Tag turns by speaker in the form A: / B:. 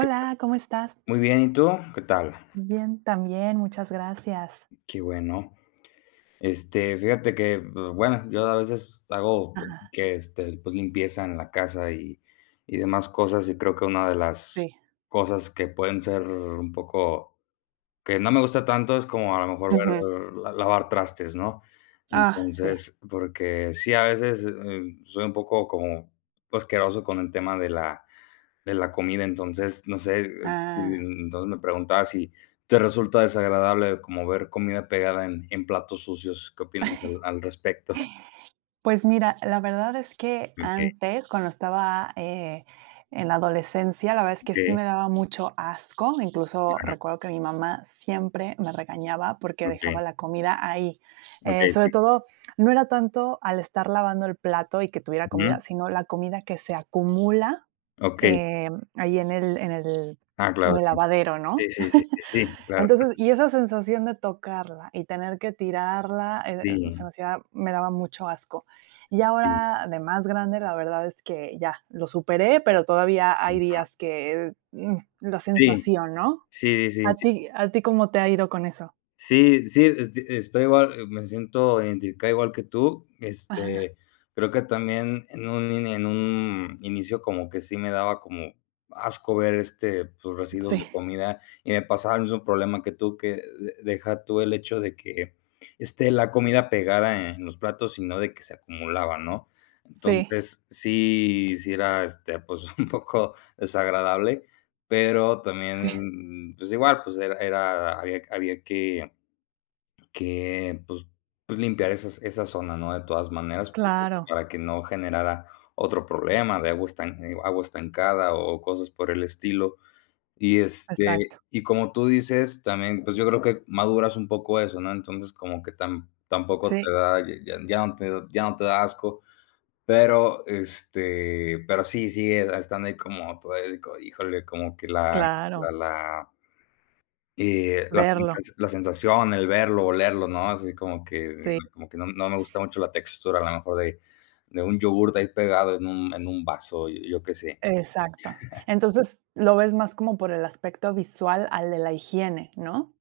A: ¿Qué tal?
B: ¿cómo estás?
A: Muy bien, ¿y tú? ¿Qué tal?
B: Bien, también, muchas gracias.
A: Qué bueno, este, fíjate que, bueno, yo a veces hago
B: Ajá.
A: que, este, pues limpieza en la casa, y y demás cosas, y creo que una de las
B: Sí.
A: cosas que pueden ser un poco, que no me gusta tanto, es como a lo mejor,
B: Ujú.
A: eh, la lavar trastes, ¿no?,
B: Ah, sí.
A: entonces, porque sí a veces, eh, soy un poco como asqueroso con el tema de la de la comida, entonces, no sé,
B: Ah.
A: mm, entonces me preguntaba si te resulta desagradable como ver comida pegada en en platos sucios, ¿qué opinas al al respecto?
B: Pues mira, la verdad es que
A: Okey.
B: antes, cuando estaba, eh, en la adolescencia, la verdad es que sí
A: Okey.
B: me daba mucho asco, incluso
A: Ujú.
B: recuerdo que mi mamá siempre me regañaba, porque dejaba
A: Okey.
B: la comida ahí, eh,
A: Okey, sí.
B: sobre todo, no era tanto al estar lavando el plato y que tuviera
A: Ujú.
B: comida, sino la comida que se acumula,
A: Okey.
B: eh, ahí en el en el
A: Ah, claro,
B: en el
A: sí,
B: lavadero,
A: sí,
B: ¿no?,
A: sí, sí, sí, claro.
B: entonces, y esa sensación de tocarla y tener que tirarla, eh eh, se
A: Sí.
B: me hacía me daba mucho asco, y
A: Sí.
B: ahora, de más grande, la verdad es que ya, lo superé, pero todavía hay
A: [unintelligible]
B: días que, mm, la
A: Sí.
B: sensación, ¿no?,
A: Sí, sí,
B: a
A: sí.
B: ti a ti, ¿cómo te ha ido con eso?
A: Sí sí, esto estoy igual, me siento identificado igual que tú,
B: Ajá.
A: este, creo que también en un i en un inicio como que sí me daba como asco ver, este, pues, residuos de
B: Sí.
A: comida, y me pasaba el mismo problema que tú, que de deja tú el hecho de que, esté la comida pegada en los platos, sino de que se acumulaba, ¿no?,
B: Sí.
A: entonces, sí, sí era, este, pues, un poco desagradable, pero
B: Sí.
A: también, pues igual, pues era era, había había que que, pues pues limpiar esas esa zona, ¿no?, de todas maneras,
B: Claro.
A: para que no generara otro problema de agua estan agua estancada o cosas por el estilo, y este,
B: Exacto.
A: y como tú dices, también, pues, yo creo que maduras un poco eso, ¿no?, entonces, como que tam tampoco te
B: Sí.
A: da, ya ya no te ya no te da asco, pero, este, pero sí, sigue estando ahí como todavía, híjole, como que la la
B: Claro.
A: la eh, la
B: Verlo.
A: sensa la sensación, el verlo, olerlo, ¿no?, así como que
B: Sí.
A: como que no no me gusta mucho la textura, a lo mejor de de un yogur de ahí pegado en un en un vaso, yo qué sé.
B: Exacto, entonces, lo ves más como por el aspecto visual al de la higiene, ¿no?